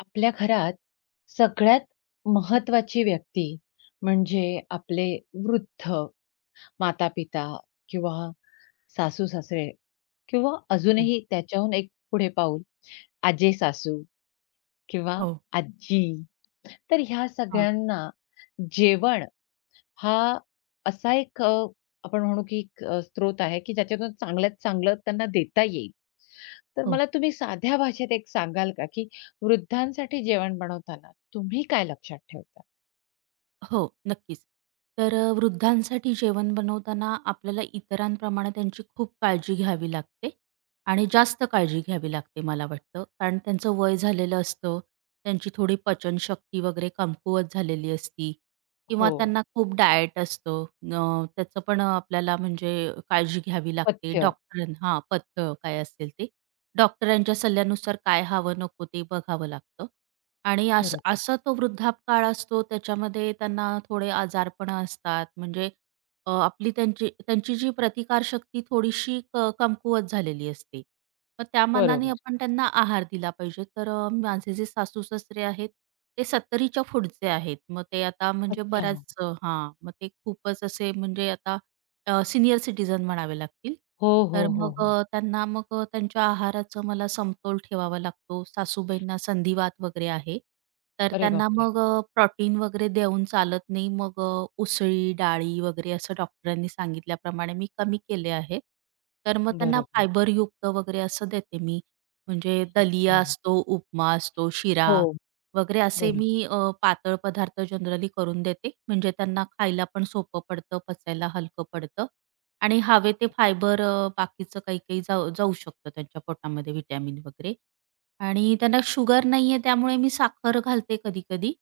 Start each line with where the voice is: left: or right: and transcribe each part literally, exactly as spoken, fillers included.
left: आपल्या घरात सगळ्यात महत्वाची व्यक्ती म्हणजे आपले वृद्ध माता-पिता किंवा सासू-सासरे किंवा
right: हो,
left: अजूनही त्याच्याहून एक पुढे पाऊल आजे-सासू किंवा
right: हो.
left: आजी. तर ह्या
right: हां,
left: सगळ्यांना जेवण हा असा एक अ, आपण म्हणू की एक अ, स्रोत आहे, की ज्याच्यातून चांगल्यात चांगलं त्यांना देता येईल. तर
right: हो,
left: मला तुम्ही साध्या भाषेत एक सांगाल का, की वृद्धांसाठी जेवण बनवताना तुम्ही काय लक्षात ठेवता?
right: हो, नक्कीच. तर अ, वृद्धांसाठी जेवण बनवताना आपल्याला इतरांप्रमाणे त्यांची खूप काळजी घ्यावी लागते आणि जास्त काळजी घ्यावी लागते मला वाटतं. कारण त्यांचं वय झालेलं असतं, त्यांची थोडी पचनशक्ती वगैरे कमकुवत झालेली असती किंवा
left: हो.
right: त्यांना खूप डाएट असतं. अ, त्याचं पण आपल्याला म्हणजे काळजी घ्यावी लागते.
left: पथ्य.
right: डॉक्टर हां, पथ्य काय असेल ते. डॉक्टरांच्या सल्ल्यानुसार काय हवं नको ते बघावं लागतं. आणि असं
left: बरोबर.
right: असा तो वृद्धापकाळ असतो त्याच्यामध्ये त्यांना थोडे आजारपण असतात. म्हणजे अ, आपली त्यांची त्यांची जी प्रतिकारशक्ती थोडीशी क कमकुवत झालेली असते. मग त्या मानाने
left: बरोबर.
right: आपण त्यांना आहार दिला पाहिजे. तर अ, माझे जे सासू-सासरे आहेत, ते सत्तरच्या पुढचे आहेत. मग ते आता म्हणजे
left: अच्छा.
right: बऱ्याच अ, हां, मग ते खूपच असे म्हणजे आता सिनियर सीनियर सिटिझन म्हणावे लागतील.
left: हो, हो,
right: तर
left: हो,
right: मग
left: हो.
right: अ, त्यांना मग अ, त्यांच्या आहाराचं मला समतोल ठेवावा लागतो. सासूबाईंना संधिवात वगैरे आहे. तर
left: अरे
right: त्यांना
left: बापरे!
right: मग प्रोटीन वगैरे देऊन चालत नाही. मग अ, उसळी, डाळी वगैरे असं डॉक्टरांनी सांगितल्याप्रमाणे मी कमी केले आहे. तर मग त्यांना
left: बरोबर.
right: फायबरयुक्त वगैरे असं देते मी. म्हणजे दलिया
left: अच्छा.
right: असतो, उपमा असतो, शिरा
left: हो.
right: वगैरे असे
left: बरोबर.
right: मी अ, पातळ पदार्थ जनरली करून देते. म्हणजे त्यांना खायला पण सोपं पडतं, पचायला हलकं पडतं आणि हवे ते फायबर अ, बाकीचं काही-काही जाऊ जाऊ शकतं त्यांच्या पोटामध्ये व्हिटॅमिन वगैरे. आणि त्यांना शुगर नाहीये त्यामुळे मी साखर घालते कधी-कधी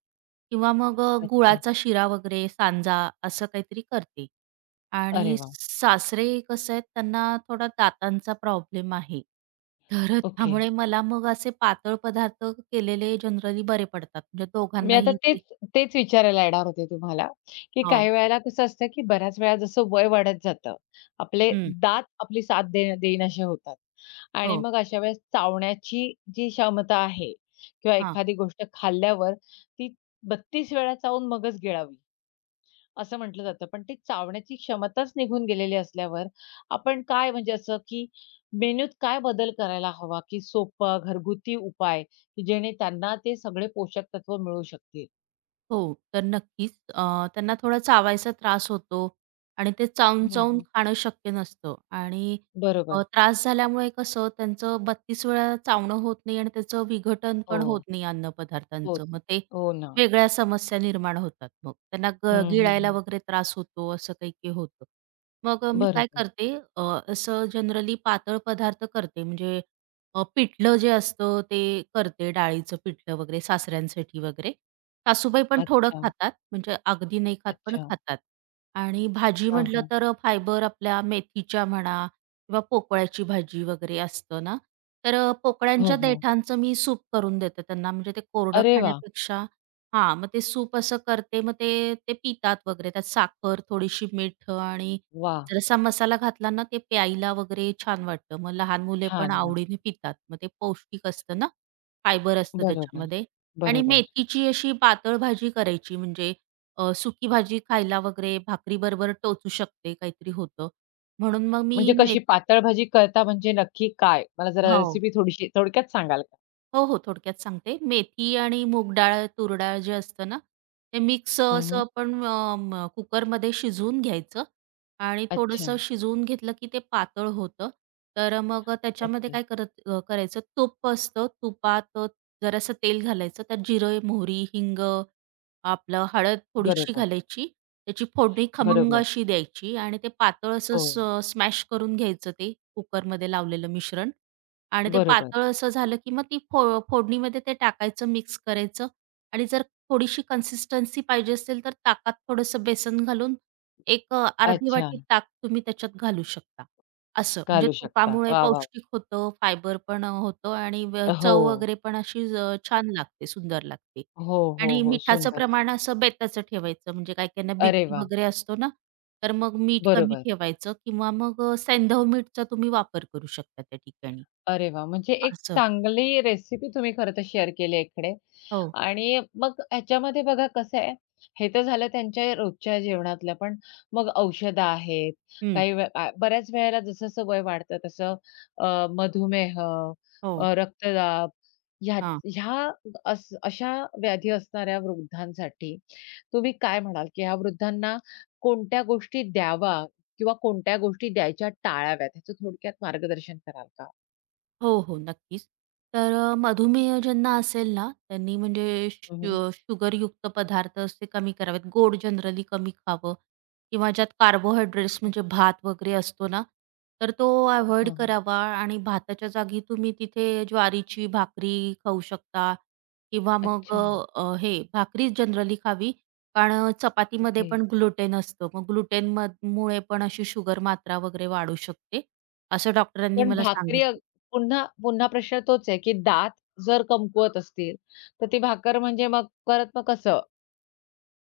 right: किंवा मग अ,
left: अच्छा.
right: गुळाचा शिरा वगैरे, सांजा असं काहीतरी करते.
left: अरे
right: आणि
left: वाह!
right: सासरे कसं आहे त्यांना थोडा दातांचा प्रॉब्लेम आहे. तर
left: ओके.
right: त्यामुळे मला मग असे पातळ पदार्थ केलेले जनरली बरे पडतात. म्हणजे
left: मी आता
right: दोघांनाही
left: तेच
right: ते
left: तेच विचारायला येणार होते तुम्हाला, की
right: हो.
left: काही वेळेला कसं असतं, की बऱ्याच वेळा जसं वय वाढत जातं, आपले
right: हं.
left: दात आपली साथ दे देईनासे होतात आणि
right: हो.
left: मग अशा वेळेस चावण्याची जी क्षमता आहे किंवा
right: हां.
left: एखादी गोष्ट खाल्ल्यावर ती बत्तीस वेळा चावून मगच गिळावी, असं म्हटलं जातं. पण ती चावण्याची क्षमताच निघून गेलेली असल्यावर आपण काय म्हणजे असं, की मेन्यूत काय बदल करायला हवा, की सोपा घरगुती उपाय, की जेणे त्यांना ते सगळे पोषक तत्व मिळू शकतील?
right: हो, तर नक्कीच अ, त्यांना थोडा चावायचा त्रास होतो आणि ते
left: हं,
right: चावून-चावून
left: हं.
right: खाणं शक्य नसतं आणि
left: बरोबर.
right: अ, त्रास झाल्यामुळे कसं त्यांचं बत्तीस वेळा चावणं होत नाही आणि त्याचं विघटन
left: हो,
right: पण होत नाही
left: हो,
right: अन्नपदार्थांचं. मग ते
left: हो ना.
right: वेगळ्या समस्या निर्माण होतात मग. त्यांना
left: हं,
right: ग
left: हं,
right: गिळायला
left: हं.
right: वगैरे त्रास होतो, असं काही-काही होतं. मग मी काय
left: बरोबर.
right: करते अ, असं जनरली पातळ पदार्थ करते म्हणजे अ, पिठलं जे असतं ते करते डाळीचं पिठलं वगैरे सासऱ्यांसाठी वगैरे सासूबाई पण थोडं
left: अच्छा,
right: खातात, म्हणजे अगदी नाही खात, पण
left: अच्छा.
right: खातात. आणि भाजी
left: हां,
right: म्हटलं
left: हां.
right: तर अ, फायबर आपल्या मेथीच्या म्हणा किंवा पोकळ्याची भाजी वगैरे असतं ना, तर अ,
left: हो,
right: पोकळ्यांच्या
left: हो.
right: देठांचं मी सूप करून देते त्यांना. म्हणजे ते कोरडं
left: अरे वाह!
right: खाण्यापेक्षा हां, मग ते सूप असं करते, मग ते ते पितात वगैरे. त्यात साखर, थोडीशी मीठ आणि
left: वाह!
right: जरासा मसाला घातला ना, ते प्यायला वगैरे छान वाटतं. मग लहान मुले पण
left: छान. हां.
right: आवडीने पितात. मग ते पौष्टिक असतं ना, फायबर असतं
left: बरोबर,
right: त्याच्यामध्ये. आणि
left: बरोबर.
right: मेथीची अशी पातळ भाजी करायची म्हणजे अ, सुकी भाजी खायला वगैरे भाकरीबरोबर टोचू शकते, काहीतरी होतं. म्हणून मग मी
left: म्हणजे
right: मेथ
left: कशी पातळ भाजी करता म्हणजे नक्की काय? मला जरा
right: हो.
left: रेसिपी थोडीशी थोडक्यात सांगाल का?
right: हो, हो. थोडक्यात सांगते. मेथी आणि मूग डाळ, तूर डाळ जे असतं ना, ते मिक्स
left: हं,
right: असं
left: हं.
right: आपण अ, म कुकरमध्ये शिजवून घ्यायचं आणि
left: अच्छा.
right: थोडंसं शिजवून घेतलं की ते पातळ होतं. तर मग त्याच्यामध्ये
left: ओके.
right: काय करत अ, करायचं तूप असतं. तुपात अ, जरासं तेल घालायचं. त्यात जिरं, मोहरी, हिंग, आपलं हळद थोडीशी
left: बरोबर,
right: घालायची. त्याची फोडणी खमंग
left: बरोबर.
right: अशी द्यायची आणि ते पातळ
left: हो,
right: असं स्मॅश करून घ्यायचं ते कुकरमध्ये लावलेलं मिश्रण. आणि ते
left: बरोबर.
right: पातळ असं झालं, की मग ती फो फोडणीमध्ये ते टाकायचं, मिक्स करायचं आणि जर थोडीशी कन्सिस्टन्सी पाहिजे असेल, तर ताकात थोडंसं बेसन घालून एक अ, अर्धी
left: अच्छा.
right: वाटी ताक तुम्ही त्याच्यात घालू शकता. असं म्हणजे
left: घालू शकता.
right: तुपामुळे
left: वाह, वाह!
right: पौष्टिक होतं, फायबर पण अ, होतं आणि व
left: हो,
right: चव वगैरे पण अशी अ, छान लागते, सुंदर लागते.
left: हो, हो,
right: आणि
left: हो.
right: मिठाचं
left: सुंदर,
right: प्रमाण
left: सुंदर.
right: असं बेताचं ठेवायचं, म्हणजे काही-काहींना
left: अरे
right: बीपी
left: वाह!
right: वगैरे असतो ना, तर मग मीठ कमी
left: बरोबर.
right: ठेवायचं किंवा मग अ, सैंधव मीठचा तुम्ही वापर करू शकता त्या ठिकाणी.
left: अरे वा, म्हणजे एक
right: असं.
left: चांगली रेसिपी तुम्ही खरं तर शेअर केली आहे इकडे.
right: हो.
left: आणि मग ह्याच्यामध्ये बघा कसं आहे, हे तर झालं त्यांच्या रोजच्या जेवणातलं. पण मग औषधं आहेत,
right: हं.
left: काही वे आ बऱ्याच वेळेला जसं-जसं वय वाढतं तसं अ, मधुमेह,
right: हो.
left: अ, रक्तदाब ह्या
right: हां.
left: ह्या अस अशा व्याधी असणाऱ्या वृद्धांसाठी तुम्ही काय म्हणाल, की ह्या वृद्धांना कोणत्या गोष्टी द्यावा किंवा कोणत्या गोष्टी द्यायच्या टाळाव्यात, ह्याचं थोडक्यात मार्गदर्शन कराल का?
right: हो, हो. नक्कीच. तर अ, मधुमेह ज्यांना असेल ना, त्यांनी म्हणजे
left: हं,
right: शु शुगरयुक्त पदार्थ असे कमी करावेत. गोड जनरली कमी खावं किंवा ज्यात कार्बोहायड्रेट्स
left: अच्छा.
right: म्हणजे भात वगैरे असतो ना, तर तो
left: हां,
right: अव्हॉइड
left: हां.
right: करावा आणि भाताच्या जागी तुम्ही तिथे ज्वारीची भाकरी खाऊ शकता किंवा मग
left: अच्छा.
right: अ, हे भाकरीच जनरली खावी. कारण चपातीमध्ये
left: ओके.
right: पण ग्लुटेन असतं. मग ग्लुटेन मुळे पण अशी शुगर मात्रा वगैरे वाढू शकते, असं डॉक्टरांनी
left: पण
right: मला
left: भाकरी अ,
right: सांगितलं.
left: पुन्हा पुन्हा प्रश्न तोच आहे, की दात जर कमकुवत असतील, तर ती भाकर म्हणजे मग परत मग कसं?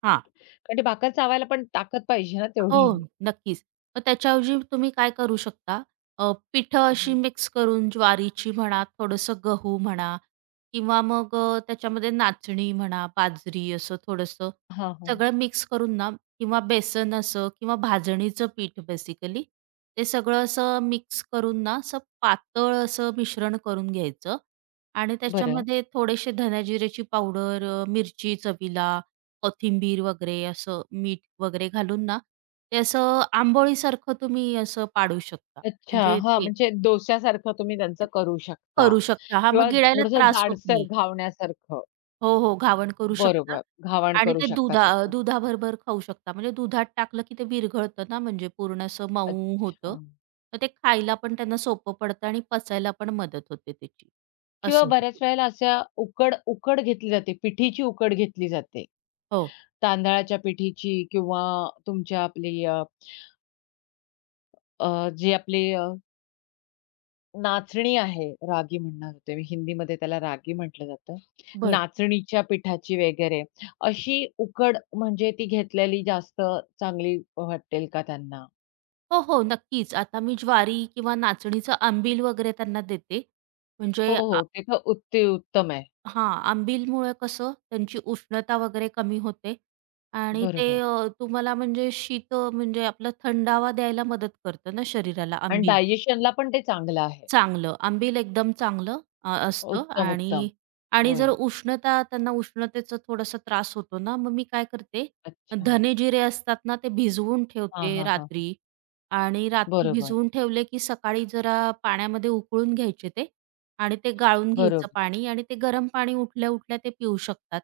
right: हां.
left: कारण ती भाकर चावायला पण ताकद पाहिजे ना
right: हो,
left: तेवढी.
right: नक्कीच. मग त्याच्याऐवजी तुम्ही काय करू शकता, अ, पिठं
left: हं,
right: अशी
left: हं.
right: मिक्स करून ज्वारीची म्हणा, थोडंसं गहू म्हणा किंवा मग अ, त्याच्यामध्ये नाचणी म्हणा, बाजरी असं थोडंसं
left: हां,
right: सगळं मिक्स करून ना किंवा बेसन असं किंवा भाजणीचं पीठ बेसिकली ते सगळं असं मिक्स करून ना, असं पातळ असं मिश्रण करून घ्यायचं आणि
left: बरं.
right: त्याच्यामध्ये थोडेसे धन्याजिऱ्याची पावडर, अ, मिरची चवीला, कोथिंबीर वगैरे असं मीठ वगैरे घालून ना ते असं आंबोळीसारखं तुम्ही असं पाडू शकता.
left: अच्छा.
right: म्हणजे
left: हां,
right: ते
left: म्हणजे डोश्यासारखं तुम्ही त्यांचं करू शकता
right: करू शकता. हां, मग
left: किंवा
right: गिळायला
left: थोडंसं
right: त्रास होत
left: जाडसर
right: नाही.
left: घावण्यासारखं.
right: हो, हो. घावण करू शकता
left: बरोबर. घावण
right: आणि
left: करू
right: ते
left: शकता
right: दुधा अ,
left: त्याचं.
right: दुधाबरोबर खाऊ शकता. म्हणजे दुधात टाकलं की ते विरघळतं ना, म्हणजे पूर्ण असं मऊ होतं.
left: अच्छा.
right: मग ते खायला पण त्यांना सोपं पडतं आणि पचायला पण मदत होते त्याची.
left: किंवा
right: असं
left: बऱ्याच
right: होतं.
left: वेळेला अशा उकड उकड घेतली जाते. पिठीची उकड घेतली जाते.
right: हो,
left: तांदळाच्या पिठीची किंवा तुमच्या आपली अ, अ, जी आपली अ, नाचणी आहे, रागी म्हणणार होते मी, हिंदीमध्ये त्याला रागी म्हटलं जातं.
right: बरं.
left: नाचणीच्या पिठाची वगैरे अशी उकड म्हणजे ती घेतलेली जास्त चांगली वाटेल का त्यांना?
right: हो, हो. नक्कीच. आता मी ज्वारी किंवा नाचणीचं आंबील वगैरे त्यांना देते.
left: हो,
right: म्हणजे
left: हो. ते तर उत्ती उत्तम आहे.
right: हां, आंबीलमुळं कसं त्यांची उष्णता वगैरे कमी होते आणि ते
left: बरोबर
right: अ, तुम्हाला म्हणजे शीत म्हणजे आपला थंडावा द्यायला मदत करतं ना शरीराला
left: आणि
right: आंबील.
left: डायजेशनला पण ते चांगलं आहे.
right: चांगलं, आंबील एकदम चांगलं अ, असतं
left: उत्तम, उत्तम.
right: आणि आणि जर
left: होय.
right: उष्णता त्यांना उष्णतेचा थोडासा त्रास होतो ना, मग मी काय करते,
left: अच्छा.
right: धने जिरे असतात ना, ते भिजवून
left: हां,
right: ठेवते
left: हां, हां.
right: रात्री आणि रात्री
left: बरोबर,
right: भिजवून ठेवले की सकाळी जरा पाण्यामध्ये उकळून घ्यायचे ते आणि ते गाळून घ्यायचं
left: बरोबर,
right: पाणी आणि ते गरम पाणी उठल्या-उठल्या ते पिऊ शकतात.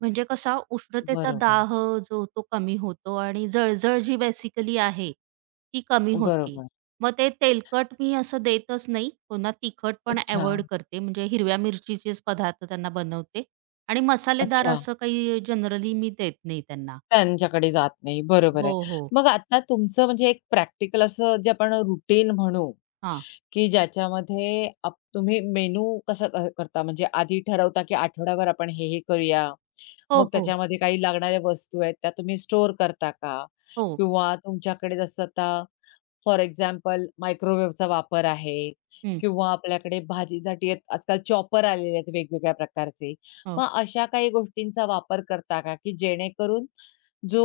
right: म्हणजे कसा उष्णतेचा
left: बरोबर,
right: दाह जो तो कमी होतो आणि जळजळ जी बेसिकली आहे, ती कमी होते.
left: बरोबर.
right: मग ते तेलकट मी असं देतच नाही. पुन्हा तिखट पण
left: अच्छा,
right: अव्हॉइड करते. म्हणजे हिरव्या मिरचीचेच पदार्थ त्यांना बनवते आणि मसालेदार
left: अच्छा.
right: असं काही जनरली मी देत नाही त्यांना.
left: त्यांच्याकडे जात नाही. बरोबर
right: हो,
left: आहे.
right: हो.
left: मग आता तुमचं म्हणजे एक प्रॅक्टिकल असं जे आपण रुटीन म्हणू,
right: हां.
left: की ज्याच्यामध्ये आप तुम्ही मेनू कसं क करता? म्हणजे आधी ठरवता, की आठवड्याभर आपण हे, हे करूया.
right: हो,
left: मग
right: हो.
left: त्याच्यामध्ये काही लागणाऱ्या वस्तू आहेत, त्या तुम्ही स्टोअर करता का?
right: हो.
left: किंवा तुमच्याकडे जसं आता फॉर एक्झाम्पल मायक्रोवेव्हचा वापर आहे
right: हं.
left: किंवा आपल्याकडे भाजीसाठी आहेत, आजकाल चॉपर आलेले आहेत वेगवेगळ्या प्रकारचे.
right: हो.
left: मग अशा काही गोष्टींचा वापर करता का, की जेणेकरून जो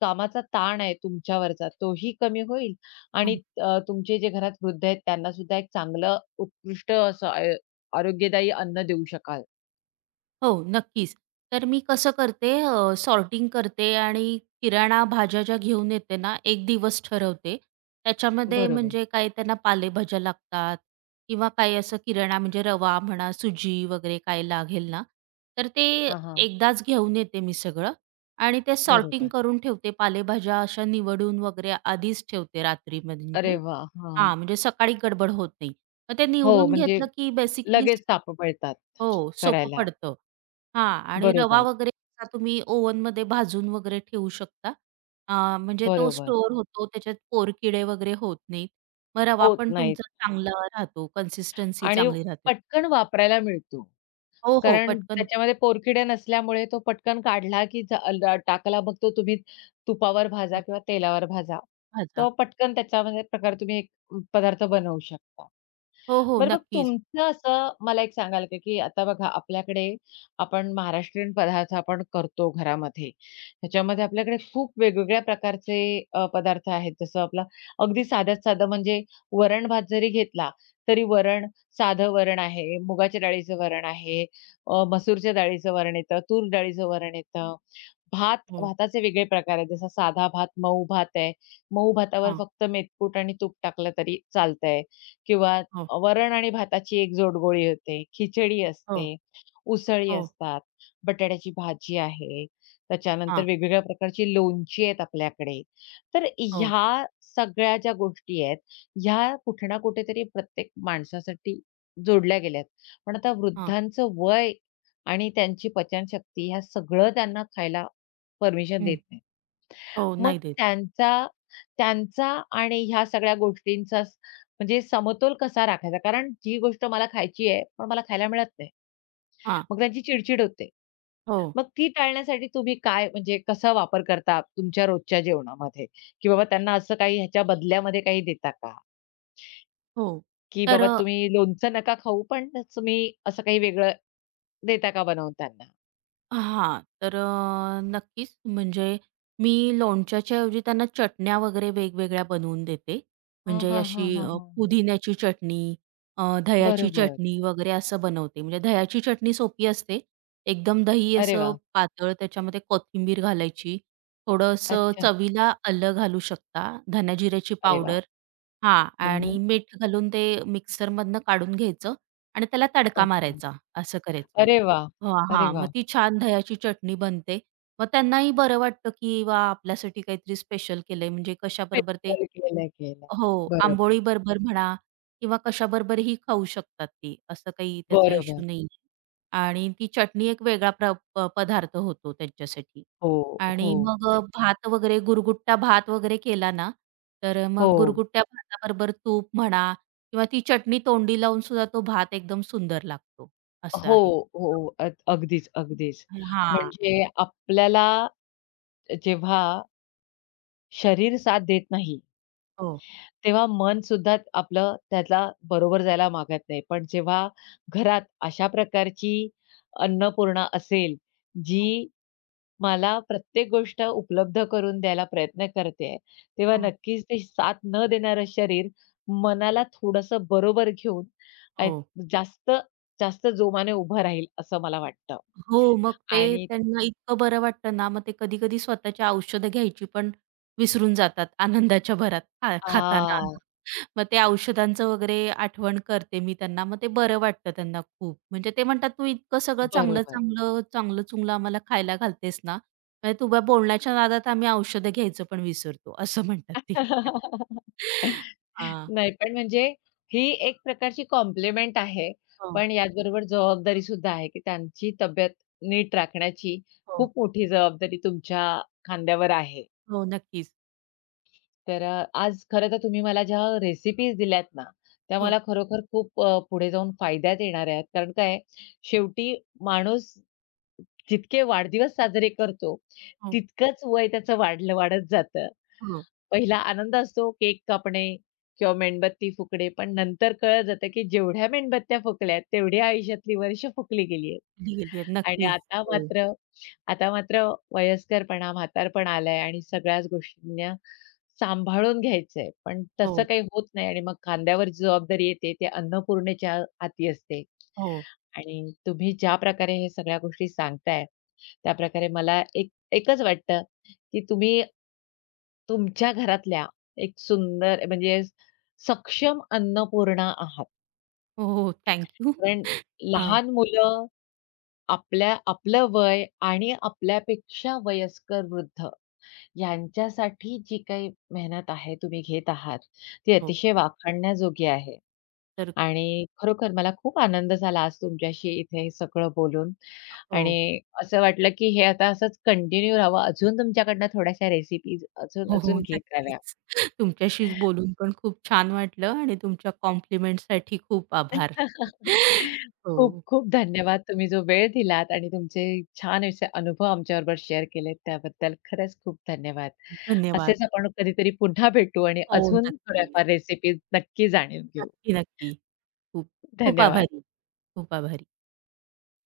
left: कामाचा ताण आहे तुमच्यावरचा तोही कमी होईल आणि
right: हं.
left: अ, तुमचे जे घरात वृद्ध आहेत त्यांना सुद्धा एक चांगलं उत्कृष्ट असं आय आरोग्यदायी अन्न देऊ शकाल.
right: हो, नक्कीच. तर मी कसं करते सॉर्टिंग करते आणि किराणा भाज्या ज्या घेऊन येते ना, एक दिवस ठरवते. त्याच्यामध्ये
left: बरोबर.
right: म्हणजे काय त्यांना पालेभाज्या लागतात किंवा काही असं किराणा म्हणजे रवा म्हणा, सुजी वगैरे काय लागेल ना, तर ते
left: हां, हां.
right: एकदाच घेऊन येते मी सगळं आणि ते सॉर्टिंग
left: बरोबर.
right: करून ठेवते. पालेभाज्या अशा निवडून वगैरे आधीच ठेवते रात्री
left: अरे
right: म्हणजे
left: वाह! हां.
right: हां, म्हणजे सकाळी गडबड होत नाही. मग ते
left: हो,
right: निवडून
left: म्हणजे
right: घेतलं की बेसिकली
left: लगेच ताप मिळतात
right: हो, सोपं
left: करायला.
right: पडतं. हां आणि रवा
left: बरोबर,
right: वगैरे असा तुम्ही ओव्हनमध्ये भाजून वगैरे ठेवू शकता. अ, म्हणजे तो
left: बरोबर.
right: स्टोअर होतो, त्याच्यात पोरकिडे वगैरे होत नाहीत. मग रवा
left: होत
right: पण
left: नाही.
right: तुमचा चांगला राहतो, कन्सिस्टन्सी
left: आणि
right: चांगली राहते.
left: पटकन वापरायला मिळतो.
right: हो, हो,
left: कारण
right: पटकन
left: त्याच्यामध्ये पोरकिड्या नसल्यामुळे तो पटकन काढला, की झाल टाकला मग तो तुम्ही तुपावर भाजा
right: अ,
left: किंवा तेलावर भाजा.
right: भाजा.
left: तो पटकन त्याच्यामध्ये प्रकार तुम्ही एक पदार्थ बनवू शकता.
right: हो, हो,
left: बरं मग
right: नक्कीच.
left: तुमचं असं मला एक सांगाल का, की आता बघा आपल्याकडे आपण महाराष्ट्रीयन पदार्थ आपण करतो घरामध्ये. त्याच्यामध्ये आपल्याकडे खूप वेगवेगळ्या प्रकारचे अ, पदार्थ आहेत. जसं आपलं अगदी साध्यात साधं म्हणजे वरण-भात जरी घेतला, तरी वरण साधं वरण आहे, मुगाच्या डाळीचं वरण आहे, अ, मसूरच्या डाळीचं वरण येतं, तूर डाळीचं वरण येतं. भात
right: हो,
left: भाताचे वेगळे प्रकार आहेत. जसा साधा भात, मऊ भात आहे. मऊ भातावर
right: हां,
left: फक्त मेदकूट आणि तूप टाकलं तरी चालतंय किंवा
right: हो,
left: वरण आणि भाताची एक जोडगोळी होते, खिचडी
right: हो,
left: असते, उसळी
right: हो,
left: असतात, बटाट्याची भाजी आहे, त्याच्यानंतर
right: हां,
left: वेगवेगळ्या प्रकारची लोणची आहेत आपल्याकडे. तर
right: हो,
left: ह्या सगळ्या ज्या गोष्टी आहेत, ह्या कुठे ना कुठेतरी प्रत्येक माणसासाठी जोडल्या गेल्यात. पण आता
right: हां,
left: वृद्धांचं वय आणि त्यांची पचनशक्ती ह्या सगळं त्यांना खायला परमिशन
right: हं,
left: देत नाही.
right: हो,
left: मग
right: नाही देत.
left: त्यांचा त्यांचा आणि ह्या सगळ्या गोष्टींचा स म्हणजे समतोल कसा राखायचा? कारण जी गोष्ट मला खायची आहे, पण मला खायला मिळत नाही.
right: हां,
left: मग त्यांची चिड होते.
right: हो,
left: मग ती टाळण्यासाठी तुम्ही काय म्हणजे कसा वापर करता तुमच्या रोजच्या जेवणामध्ये? की बाबा त्यांना असं काही ह्याच्या बदल्यामध्ये काही देता का?
right: हो.
left: की
right: तर
left: बाबा तुम्ही लोणचं नका खाऊ, पण तुम्ही असं काही वेगळं देता का बनवून त्यांना?
right: हां, तर अ, नक्कीच म्हणजे मी लोणच्याच्या ऐवजी त्यांना चटण्या वगैरे वेगवेगळ्या बनवून देते.
left: हां,
right: म्हणजे
left: हां, हां,
right: अशी
left: हां,
right: अ,
left: हां.
right: पुदिन्याची चटणी, अ, दह्याची
left: बरोबर.
right: चटणी वगैरे असं बनवते. म्हणजे दह्याची चटणी सोपी असते. एकदम दही
left: अरे
right: असं
left: वाह!
right: पातळ त्याच्यामध्ये कोथिंबीर घालायची. थोडंसं
left: अच्छा.
right: चवीला आलं घालू शकता, धण्याजिऱ्याची
left: अरे वाह!
right: पावडर हां आणि
left: हं,
right: मीठ घालून ते मिक्सरमधनं काढून घ्यायचं आणि त्याला तडका
left: ओके.
right: मारायचा असं करायचं.
left: अरे वाह!
right: हां,
left: अरे
right: हां. मग
left: वाह!
right: ती छान दह्याची चटणी बनते. मग त्यांनाही बरं वाटतं, की वा आपल्यासाठी काहीतरी स्पेशल केलंय म्हणजे कशाबरोबर ते
left: फेस्टिव्हल केलंय, केलंय.
right: हो,
left: बरोबर,
right: आंबोळी बरोबर म्हणा किंवा कशाबरोबरही खाऊ शकतात ती. असं काही त्याचा
left: बरोबर.
right: इश्यू नाहीये. आणि ती चटणी एक वेगळा प्र प पदार्थ होतो त्यांच्यासाठी.
left: हो,
right: आणि
left: हो,
right: मग भात वगैरे गुरगुट्टा भात वगैरे केला ना, तर मग
left: हो,
right: गुरगुट्ट्या भाताबरोबर तूप म्हणा किंवा ती चटणी तोंडी लावून सुद्धा तो भात एकदम सुंदर लागतो. असं
left: हो,
right: आहे.
left: हो. अ, अगदीच, अगदीच.
right: हां.
left: म्हणजे आपल्याला जेव्हा शरीर साथ देत नाही,
right: हो.
left: तेव्हा मन सुद्धा आपलं त्याला बरोबर जायला मागत नाही. पण जेव्हा घरात अशा प्रकारची अन्नपूर्णा असेल,
right: हो.
left: जी मला प्रत्येक गोष्ट उपलब्ध करून द्यायला प्रयत्न करतेय, तेव्हा
right: हं.
left: नक्कीच ते साथ न देणारं शरीर मनाला थोडंसं बरोबर घेऊन अ,
right: हो.
left: जास्त जास्त जोमाने उभं राहील असं मला वाटतं.
right: हो, मग ते
left: आणि
right: त्यांना इतकं बरं वाटतं ना, मग ते कधी-कधी स्वतःची औषधं घ्यायची पण विसरून जातात आनंदाच्या भरात खा खाताना.
left: हां,
right: मग ते औषधांचं वगैरे आठवण करते मी त्यांना. मग ते बरं वाटतं त्यांना खूप. म्हणजे ते म्हणतात, "तू इतकं सगळं
left: बरोबर.
right: चांगलं-चांगलं, चांगलं-चुंगलं आम्हाला खायला घालतेस ना, म्हणजे तुझ्या बोलण्याच्या नादात आम्ही औषधं घ्यायचं पण विसरतो." असं म्हणतात ते. हां.
left: नाही, पण म्हणजे ही एक प्रकारची कॉम्प्लिमेंट आहे.
right: हो,
left: पण याचबरोबर जबाबदारी सुद्धा आहे, की त्यांची तब्येत नीट राखण्याची
right: हो.
left: खूप मोठी जबाबदारी तुमच्या खांद्यावर आहे.
right: हो, नक्कीच.
left: तर अ, आज खरं तर तुम्ही मला ज्या रेसिपीज दिल्यात ना, त्या
right: हो,
left: मला खरोखर खूप अ, पुढे जाऊन फायद्यात येणार आहेत. कारण काय आहे, शेवटी माणूस जितके वाढदिवस साजरे करतो,
right: हो,
left: तितकंच वय त्याचं वाढलं वाढत जातं.
right: हो.
left: पहिला आनंद असतो केक कापणे किंवा मेणबत्ती फुकणे, पण नंतर कळत जातं, की जेवढ्या मेणबत्त्या फुकल्यात, तेवढी आयुष्यातली वर्ष फुकली गेली
right: दिली गेली आहे.
left: आणि
right: नक्कीच.
left: आता
right: हो.
left: मात्र आता मात्र वयस्करपणा, म्हातारपण आलंय आणि सगळ्याच गोष्टींना सांभाळून घ्यायचंय. पण तसं
right: हो,
left: काही होत नाही आणि मग खांद्यावर जी जबाबदारी येते ते अन्नपूर्णेच्या हाती असते.
right: हो.
left: आणि तुम्ही ज्या प्रकारे हे सगळ्या गोष्टी सांगताय, त्याप्रकारे मला एक एकच वाटतं, की तुम्ही तुमच्या घरातल्या एक सुंदर म्हणजे सक्षम अन्नपूर्णा आहात.
right: हो, हो. Thank you.
left: कारण
right: हां.
left: लहान मुलं आपल्या आपलं वय आणि आपल्यापेक्षा वयस्कर वृद्ध यांच्यासाठी जी काही मेहनत आहे तुम्ही घेत आहात, ती
right: हो.
left: अतिशय वाखाणण्याजोगी आहे.
right: तर
left: आणि खरोखर मला खूप आनंद झाला आज तुमच्याशी इथे हे सगळं बोलून
right: हो.
left: आणि असं वाटलं की हे आता असंच कंटिन्यू राहावं. अजून तुमच्याकडनं थोड्याशा रेसिपीज अजून,
right: हो, हो.
left: अजून घेत राहाव्या.
right: नक्कीच. तुमच्याशी बोलून पण खूप छान वाटलं आणि तुमच्या कॉम्प्लिमेंटसाठी खूप आभार. हो.
left: खूप-खूप धन्यवाद. तुम्ही जो वेळ दिलात आणि तुमचे छान असे अनुभव आमच्याबरोबर शेअर केलेत त्याबद्दल खरंच खूप धन्यवाद.
right: धन्यवाद.
left: असेच आपण कधीतरी पुन्हा भेटू आणि
right: हो.
left: अजून
right: नक्की.
left: थोड्याफार रेसिपी नक्की जाणून घेऊ.
right: नक्की, नक्की. खूप, खूप
left: धन्यवाद.
right: आभारी. खूप आभारी.